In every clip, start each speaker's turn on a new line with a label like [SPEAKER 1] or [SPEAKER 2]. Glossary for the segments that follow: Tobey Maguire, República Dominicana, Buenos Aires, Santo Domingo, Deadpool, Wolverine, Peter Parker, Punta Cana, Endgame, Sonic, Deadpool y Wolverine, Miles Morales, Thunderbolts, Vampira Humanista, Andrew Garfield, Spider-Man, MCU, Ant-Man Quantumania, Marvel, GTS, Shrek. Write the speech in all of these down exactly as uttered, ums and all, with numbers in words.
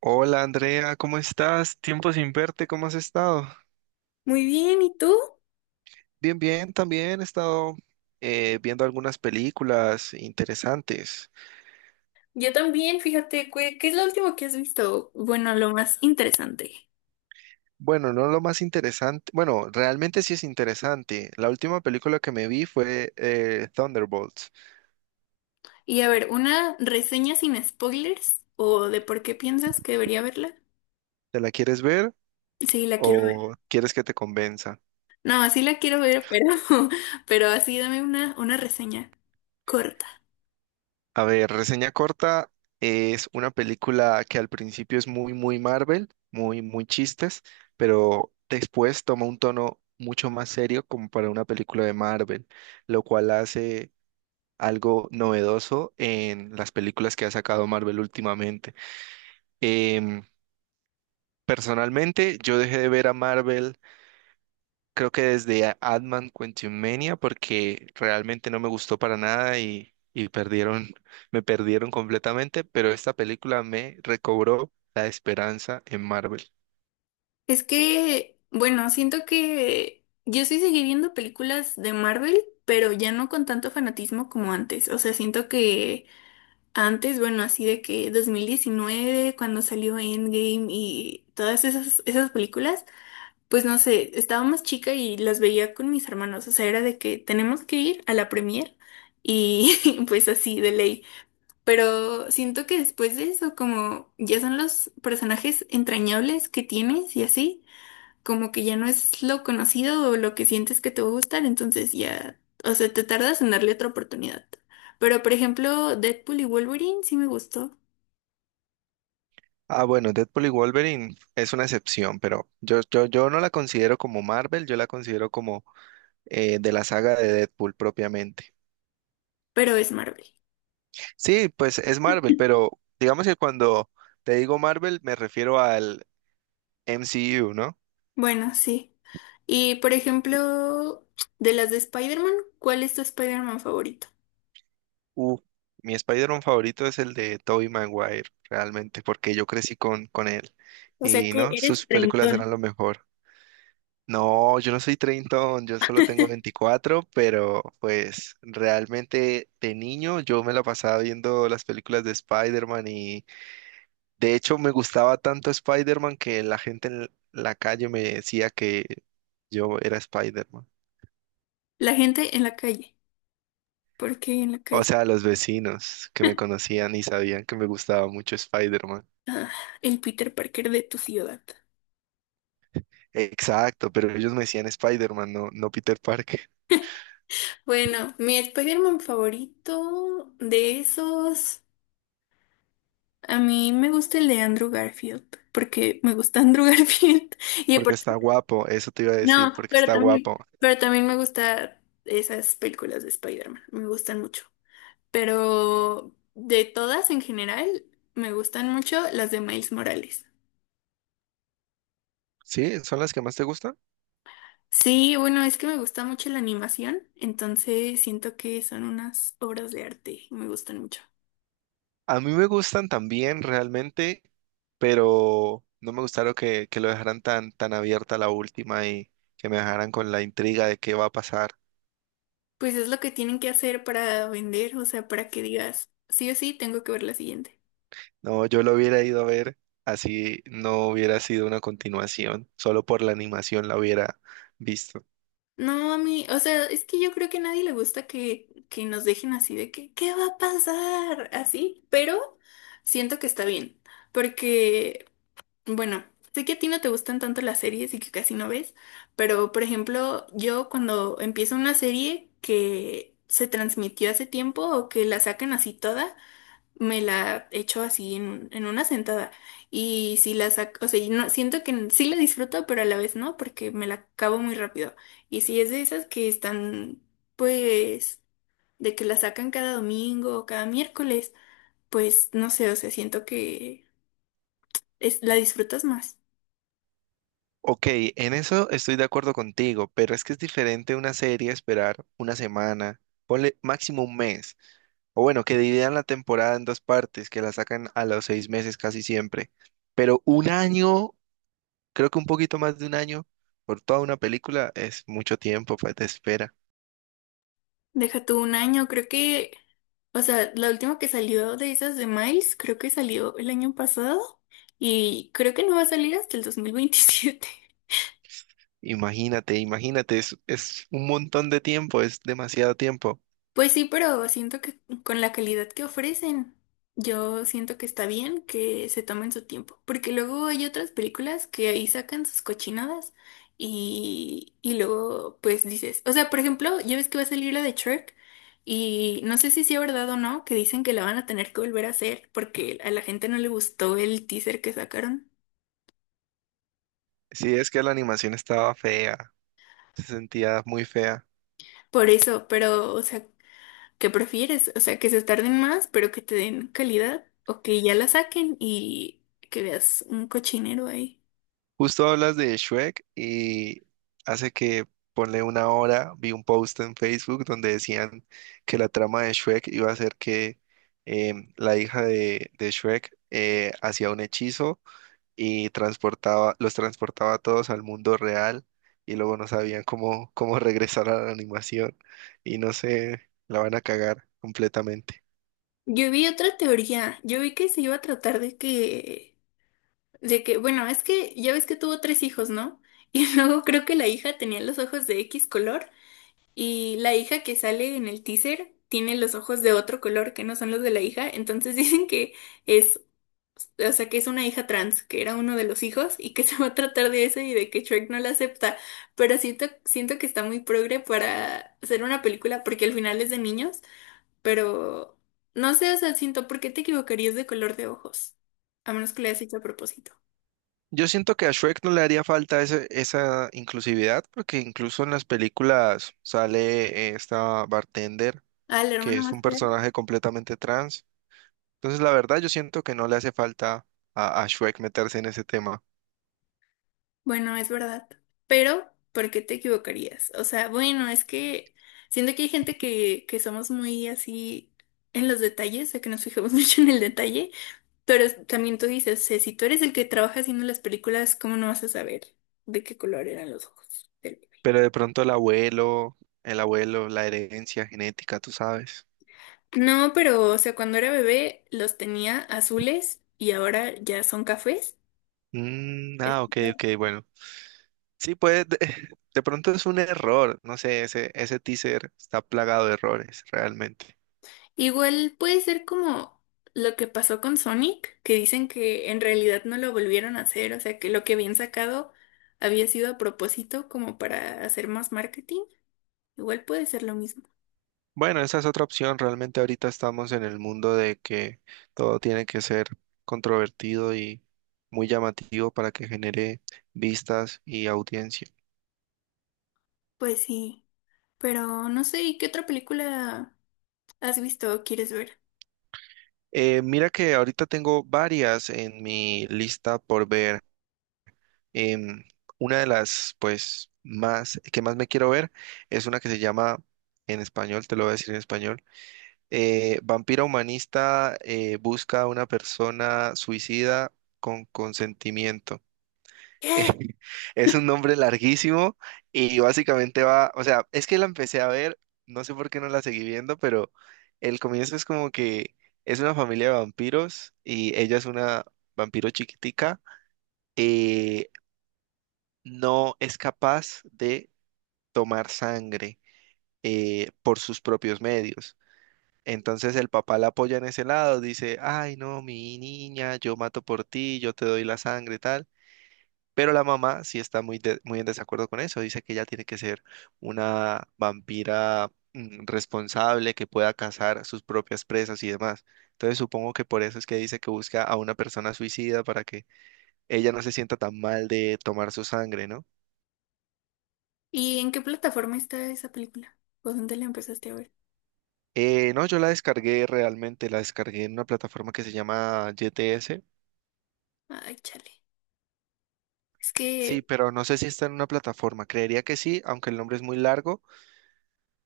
[SPEAKER 1] Hola Andrea, ¿cómo estás? Tiempo sin verte, ¿cómo has estado?
[SPEAKER 2] Muy bien, ¿y tú?
[SPEAKER 1] Bien, bien, también he estado eh, viendo algunas películas interesantes.
[SPEAKER 2] Yo también, fíjate, ¿qué, qué es lo último que has visto? Bueno, lo más interesante.
[SPEAKER 1] Bueno, no lo más interesante, bueno, realmente sí es interesante. La última película que me vi fue eh, Thunderbolts.
[SPEAKER 2] Y a ver, ¿una reseña sin spoilers? ¿O de por qué piensas que debería verla?
[SPEAKER 1] ¿Te la quieres ver
[SPEAKER 2] Sí, la quiero ver.
[SPEAKER 1] o quieres que te convenza?
[SPEAKER 2] No, sí la quiero ver, pero, pero así dame una, una reseña corta.
[SPEAKER 1] A ver, reseña corta es una película que al principio es muy, muy Marvel, muy, muy chistes, pero después toma un tono mucho más serio como para una película de Marvel, lo cual hace algo novedoso en las películas que ha sacado Marvel últimamente. Em, Personalmente, yo dejé de ver a Marvel creo que desde a- Ant-Man Quantumania, porque realmente no me gustó para nada y, y perdieron, me perdieron completamente, pero esta película me recobró la esperanza en Marvel.
[SPEAKER 2] Es que, bueno, siento que yo sí seguí viendo películas de Marvel, pero ya no con tanto fanatismo como antes. O sea, siento que... Antes, bueno, así de que dos mil diecinueve, cuando salió Endgame y todas esas, esas películas, pues no sé, estaba más chica y las veía con mis hermanos. O sea, era de que tenemos que ir a la premier y pues así de ley. Pero siento que después de eso, como ya son los personajes entrañables que tienes y así como que ya no es lo conocido o lo que sientes que te va a gustar, entonces ya, o sea, te tardas en darle otra oportunidad. Pero por ejemplo, Deadpool y Wolverine sí me gustó,
[SPEAKER 1] Ah, bueno, Deadpool y Wolverine es una excepción, pero yo, yo, yo no la considero como Marvel, yo la considero como eh, de la saga de Deadpool propiamente.
[SPEAKER 2] pero es Marvel.
[SPEAKER 1] Sí, pues es Marvel, pero digamos que cuando te digo Marvel me refiero al M C U, ¿no?
[SPEAKER 2] Bueno, sí. Y por ejemplo, de las de Spider-Man, ¿cuál es tu Spider-Man favorito?
[SPEAKER 1] Uh, Mi Spider-Man favorito es el de Tobey Maguire, realmente, porque yo crecí con, con él.
[SPEAKER 2] O sea
[SPEAKER 1] Y
[SPEAKER 2] que
[SPEAKER 1] no, sus
[SPEAKER 2] eres
[SPEAKER 1] películas eran lo
[SPEAKER 2] treintón.
[SPEAKER 1] mejor. No, yo no soy treintón, yo solo tengo veinticuatro, pero pues realmente de niño yo me la pasaba viendo las películas de Spider-Man y de hecho me gustaba tanto Spider-Man que la gente en la calle me decía que yo era Spider-Man.
[SPEAKER 2] La gente en la calle. ¿Por qué en la
[SPEAKER 1] O
[SPEAKER 2] calle?
[SPEAKER 1] sea, los vecinos que me conocían y sabían que me gustaba mucho Spider-Man.
[SPEAKER 2] El Peter Parker de tu ciudad.
[SPEAKER 1] Exacto, pero ellos me decían Spider-Man, no, no Peter Parker,
[SPEAKER 2] Bueno, mi Spider-Man favorito de esos. A mí me gusta el de Andrew Garfield, porque me gusta Andrew Garfield. Y
[SPEAKER 1] porque
[SPEAKER 2] aparte,
[SPEAKER 1] está guapo, eso te iba a decir,
[SPEAKER 2] no,
[SPEAKER 1] porque
[SPEAKER 2] pero
[SPEAKER 1] está
[SPEAKER 2] también,
[SPEAKER 1] guapo.
[SPEAKER 2] pero también me gusta esas películas de Spider-Man, me gustan mucho. Pero de todas en general, me gustan mucho las de Miles Morales.
[SPEAKER 1] ¿Sí? ¿Son las que más te gustan?
[SPEAKER 2] Sí, bueno, es que me gusta mucho la animación, entonces siento que son unas obras de arte y me gustan mucho.
[SPEAKER 1] A mí me gustan también realmente, pero no me gustaron que, que lo dejaran tan, tan abierta la última y que me dejaran con la intriga de qué va a pasar.
[SPEAKER 2] Pues es lo que tienen que hacer para vender, o sea, para que digas, sí o sí, tengo que ver la siguiente.
[SPEAKER 1] No, yo lo hubiera ido a ver, así no hubiera sido una continuación, solo por la animación la hubiera visto.
[SPEAKER 2] No, a mí, o sea, es que yo creo que a nadie le gusta que, que nos dejen así de que, ¿qué va a pasar? Así, pero siento que está bien, porque, bueno, sé que a ti no te gustan tanto las series y que casi no ves, pero, por ejemplo, yo cuando empiezo una serie que se transmitió hace tiempo o que la sacan así toda, me la echo así en, un- en una sentada. Y si la saco, o sea, y no, siento que sí la disfruto, pero a la vez no, porque me la acabo muy rápido. Y si es de esas que están, pues, de que la sacan cada domingo o cada miércoles, pues no sé, o sea, siento que es, la disfrutas más.
[SPEAKER 1] Ok, en eso estoy de acuerdo contigo, pero es que es diferente una serie esperar una semana, ponle máximo un mes, o bueno, que dividan la temporada en dos partes, que la sacan a los seis meses casi siempre, pero un año, creo que un poquito más de un año por toda una película es mucho tiempo pues, de espera.
[SPEAKER 2] Deja tú un año, creo que, o sea, la última que salió de esas de Miles, creo que salió el año pasado. Y creo que no va a salir hasta el dos mil veintisiete.
[SPEAKER 1] Imagínate, imagínate, es, es un montón de tiempo, es demasiado tiempo.
[SPEAKER 2] Pues sí, pero siento que con la calidad que ofrecen, yo siento que está bien que se tomen su tiempo, porque luego hay otras películas que ahí sacan sus cochinadas y, y luego pues dices, o sea, por ejemplo, ya ves que va a salir la de Shrek y no sé si sea verdad o no, que dicen que la van a tener que volver a hacer porque a la gente no le gustó el teaser que sacaron.
[SPEAKER 1] Sí, es que la animación estaba fea, se sentía muy fea.
[SPEAKER 2] Por eso, pero, o sea, ¿qué prefieres? O sea, que se tarden más, pero que te den calidad, o que ya la saquen y que veas un cochinero ahí.
[SPEAKER 1] Justo hablas de Shrek y hace que ponle una hora vi un post en Facebook donde decían que la trama de Shrek iba a ser que em, la hija de, de Shrek eh, hacía un hechizo y transportaba, los transportaba a todos al mundo real y luego no sabían cómo, cómo regresar a la animación y no sé, la van a cagar completamente.
[SPEAKER 2] Yo vi otra teoría, yo vi que se iba a tratar de que, de que, bueno, es que ya ves que tuvo tres hijos, ¿no? Y luego creo que la hija tenía los ojos de X color y la hija que sale en el teaser tiene los ojos de otro color que no son los de la hija, entonces dicen que es. O sea, que es una hija trans, que era uno de los hijos y que se va a tratar de eso y de que Shrek no la acepta. Pero siento, siento que está muy progre para hacer una película porque al final es de niños, pero no sé, o sea, siento, ¿por qué te equivocarías de color de ojos? A menos que lo hayas hecho a propósito.
[SPEAKER 1] Yo siento que a Shrek no le haría falta ese- esa inclusividad, porque incluso en las películas sale eh, esta bartender,
[SPEAKER 2] Ah, la
[SPEAKER 1] que
[SPEAKER 2] hermana
[SPEAKER 1] es un
[SPEAKER 2] más fea.
[SPEAKER 1] personaje completamente trans. Entonces, la verdad, yo siento que no le hace falta a, a Shrek meterse en ese tema.
[SPEAKER 2] Bueno, es verdad. Pero, ¿por qué te equivocarías? O sea, bueno, es que siento que hay gente que, que somos muy así en los detalles, o sea, que nos fijamos mucho en el detalle. Pero también tú dices, "Sé, si tú eres el que trabaja haciendo las películas, ¿cómo no vas a saber de qué color eran los ojos del bebé?
[SPEAKER 1] Pero de pronto el abuelo, el abuelo, la herencia genética, tú sabes.
[SPEAKER 2] No, pero, o sea, cuando era bebé los tenía azules y ahora ya son cafés.
[SPEAKER 1] Mm,
[SPEAKER 2] Es
[SPEAKER 1] ah, ok,
[SPEAKER 2] claro.
[SPEAKER 1] ok, bueno. Sí, pues de, de pronto es un error, no sé, ese, ese teaser está plagado de errores, realmente.
[SPEAKER 2] Igual puede ser como lo que pasó con Sonic, que dicen que en realidad no lo volvieron a hacer, o sea, que lo que habían sacado había sido a propósito como para hacer más marketing. Igual puede ser lo mismo.
[SPEAKER 1] Bueno, esa es otra opción. Realmente ahorita estamos en el mundo de que todo tiene que ser controvertido y muy llamativo para que genere vistas y audiencia.
[SPEAKER 2] Pues sí, pero no sé, ¿y qué otra película has visto o quieres ver?
[SPEAKER 1] Eh, mira que ahorita tengo varias en mi lista por ver. Em, una de las, pues, más que más me quiero ver es una que se llama, en español, te lo voy a decir en español, eh, Vampira Humanista eh, busca a una persona suicida con consentimiento.
[SPEAKER 2] ¿Qué?
[SPEAKER 1] Es un nombre larguísimo y básicamente va, o sea, es que la empecé a ver, no sé por qué no la seguí viendo, pero el comienzo es como que es una familia de vampiros y ella es una vampiro chiquitica y no es capaz de tomar sangre eh, por sus propios medios. Entonces el papá la apoya en ese lado, dice, ay no, mi niña, yo mato por ti, yo te doy la sangre y tal. Pero la mamá sí está muy, de- muy en desacuerdo con eso. Dice que ella tiene que ser una vampira mm, responsable que pueda cazar a sus propias presas y demás. Entonces supongo que por eso es que dice que busca a una persona suicida para que ella no se sienta tan mal de tomar su sangre, ¿no?
[SPEAKER 2] ¿Y en qué plataforma está esa película? ¿O dónde la empezaste a ver?
[SPEAKER 1] Eh, no, yo la descargué realmente, la descargué en una plataforma que se llama G T S.
[SPEAKER 2] Ay, chale. Es
[SPEAKER 1] Sí,
[SPEAKER 2] que,
[SPEAKER 1] pero no sé si está en una plataforma. Creería que sí, aunque el nombre es muy largo,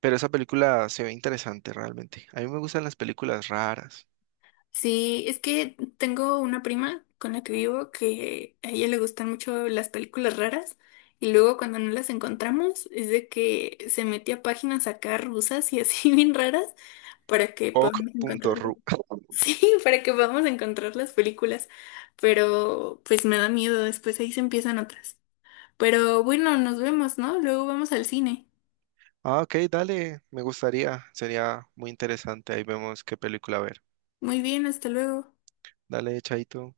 [SPEAKER 1] pero esa película se ve interesante realmente. A mí me gustan las películas raras.
[SPEAKER 2] sí, es que tengo una prima con la que vivo que a ella le gustan mucho las películas raras y luego cuando no las encontramos es de que se mete a páginas acá rusas y así bien raras para que podamos encontrar,
[SPEAKER 1] Ok.ru.
[SPEAKER 2] sí, para que podamos encontrar las películas, pero pues me da miedo, después ahí se empiezan otras. Pero bueno, nos vemos, ¿no? Luego vamos al cine.
[SPEAKER 1] Ah, ok, dale, me gustaría, sería muy interesante. Ahí vemos qué película ver.
[SPEAKER 2] Muy bien, hasta luego.
[SPEAKER 1] Dale, chaito.